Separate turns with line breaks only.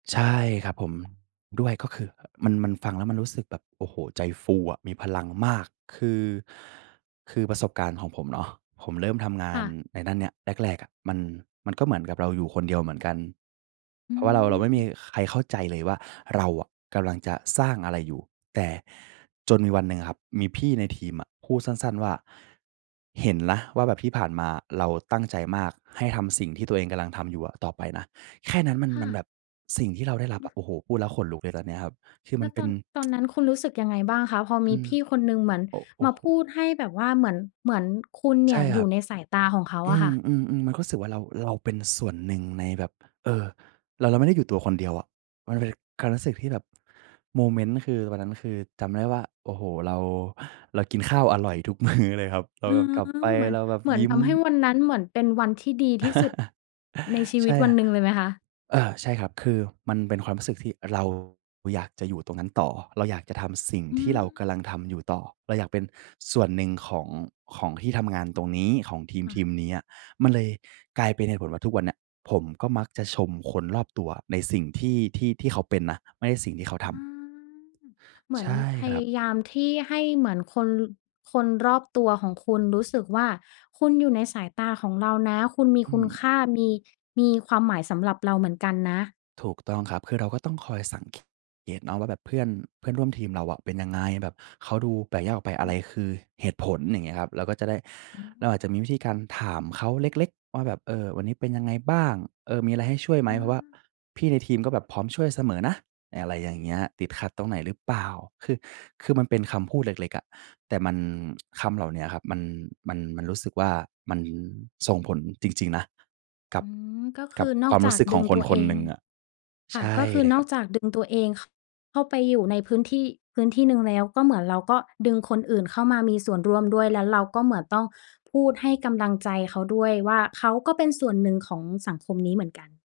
ใช่ครับผม ด้วยก็คือ มัน มันฟังแล้วมันรู้สึกแบบ โอ้โฮ ใจฟูอะ มีพลังมาก คือ คือประสบการณ์ของผมเนาะ ผมเริ่มทำงา
ค่
น
ะ
ในด้านเนี้ยแรก ๆ อะ มัน มันก็เหมือนกับเราอยู่คนเดียวเหมือนกัน
อ
เ
ื
พราะว่า เรา เราไม่มี
ม
ใครเข้าใจเลยว่า เราอะกำลังจะสร้างอะไรอยู่ แต่จนมีวันหนึ่งครับ มีพี่ในทีมอะ พูดสั้น ๆ ว่า เห็นนะว่าแบบที่ผ่านมาอะ เราตั้งใจมากให้ทำสิ่งที่ตัวเองกำลังทำอยู่อะต่อไปนะ แค่นั้น มัน
ค่
มันแบ
ะ
บสิ่งที่เราได้รับอะ โอ้โฮ พูดแล้วขนลุกเลย ตอนเนี้ยครับ คือม
แล
ัน
้ว
เป
ต
็
อ
น
น ตอนนั้นคุณรู้สึกยังไงบ้างคะ? พอ
อ
ม
ื
ี
ม
พี่คนหนึ่งเหมือน
โอ้ โอ
ม
้
า
โฮ
พูดให้แบบว่า เหมือน เหมือนคุณเน
ใช
ี่
่
ยอ
ค
ย
รั
ู่
บ
ในสายตาของเขา
อื
อะค่ะ
ม ๆ ๆ ก็รู้สึกว่า เรา เราเป็นส่วนหนึ่ง ในแบบ เออ เรา เราไม่ได้อยู่ตัวคนเดียวอะ มันเลยการรู้สึกที่แบบ โมเมนต์ คือตอนนั้น คือจำได้ว่า โอ้โฮ เรา เรากินข้าวอร่อยทุก มื้อ เลยครับ เรา
อ๋อ
กลับไป
เหมือน
เราแบบ
เหมือ
ย
น
ิ้
ท
ม
ำให้วันนั้น เหมือนเป็นวันที่ดีที่สุดในชี
ใ
ว
ช
ิต
่
วันหนึ่งเลยไหมคะ?
เอ่อ ใช่ครับ คือมันเป็นความรู้สึกที่เราอยากจะอยู่ตรงนั้นต่อ เราอยากจะทำสิ่ง
อ
ท
ื
ี่เราก
ม
ำลังทำอยู่ต่อ เราอยากเป็นส่วนหนึ่ง ของ ของที่ทำงานตรงนี้ ของทีม
ค่
ที
ะ
มนี้อะ มันเลยกลายเป็นเหตุผลว่า ทุกวันเนี้ยผมก็มักจะชมคนรอบตัวในสิ่งที่ ที่ ที่เขาเป็นนะ ไม่ใช่สิ่งที่เขา
อ
ท
ื
ำ
ม เหม
ใ
ือ
ช
น
่
พ
คร
ย
ับ
ายามที่ให้เหมือนคน คนรอบตัวของคุณรู้สึกว่า คุณอยู่ในสายตาของเรานะ คุณมี
อื
คุณค
อ
่า มี มีความหมายสำหรับเราเหมือนกันนะ
ถูกต้องครับ คือเราก็ต้องคอยสัง เกตเนาะว่าแบบ เพื่อน เพื่อนร่วมทีมเราอะเป็นยังไง แบบเขาดูแปลกแยกออกไป อะไรคือเหตุผล? อย่างเงี้ยครับ เราก็จะได้
อา
เราอาจจะมีวิธีการถามเขาเล็ก ๆ ว่าแบบ เออ วันนี้เป็นยังไงบ้าง เออ มีอะไรให้ช่วยไหม
อื
เพราะว่า
ม
พี่ในทีม ก็แบบพร้อมช่วยเสมอนะ อะไรอย่างเงี้ย ติดขัดตรงไหนหรือเปล่า คือ คือมันเป็นคำพูดเล็ก ๆ อะ แต่มัน คำเหล่าเนี้ยครับ มัน มัน มันรู้สึกว่า มันส่งผลจริง ๆ นะ กั
อ
บ
ืม ก็ค
กั
ื
บ
อน
ค
อ
ว
ก
ามร
จ
ู
า
้
ก
สึกข
ดึ
อง
ง
ค
ต
น
ัว
ค
เอ
นห
ง
นึ่งอะ
ค
ใ
่
ช
ะ
่
ก็คือ
เลย
น
ค
อ
รั
ก
บ
จากดึงตัวเอง ข เข้าไปอยู่ใน พื้นที่ พื้นที่หนึ่งแล้ว ก็เหมือนเราก็ดึงคนอื่นเข้ามามีส่วนร่วมด้วย แล้วเราก็เหมือนต้องพูดให้กำลังใจเขาด้วยว่า เขาก็เป็นส่วนหนึ่งของสังคมนี้เหมือนกัน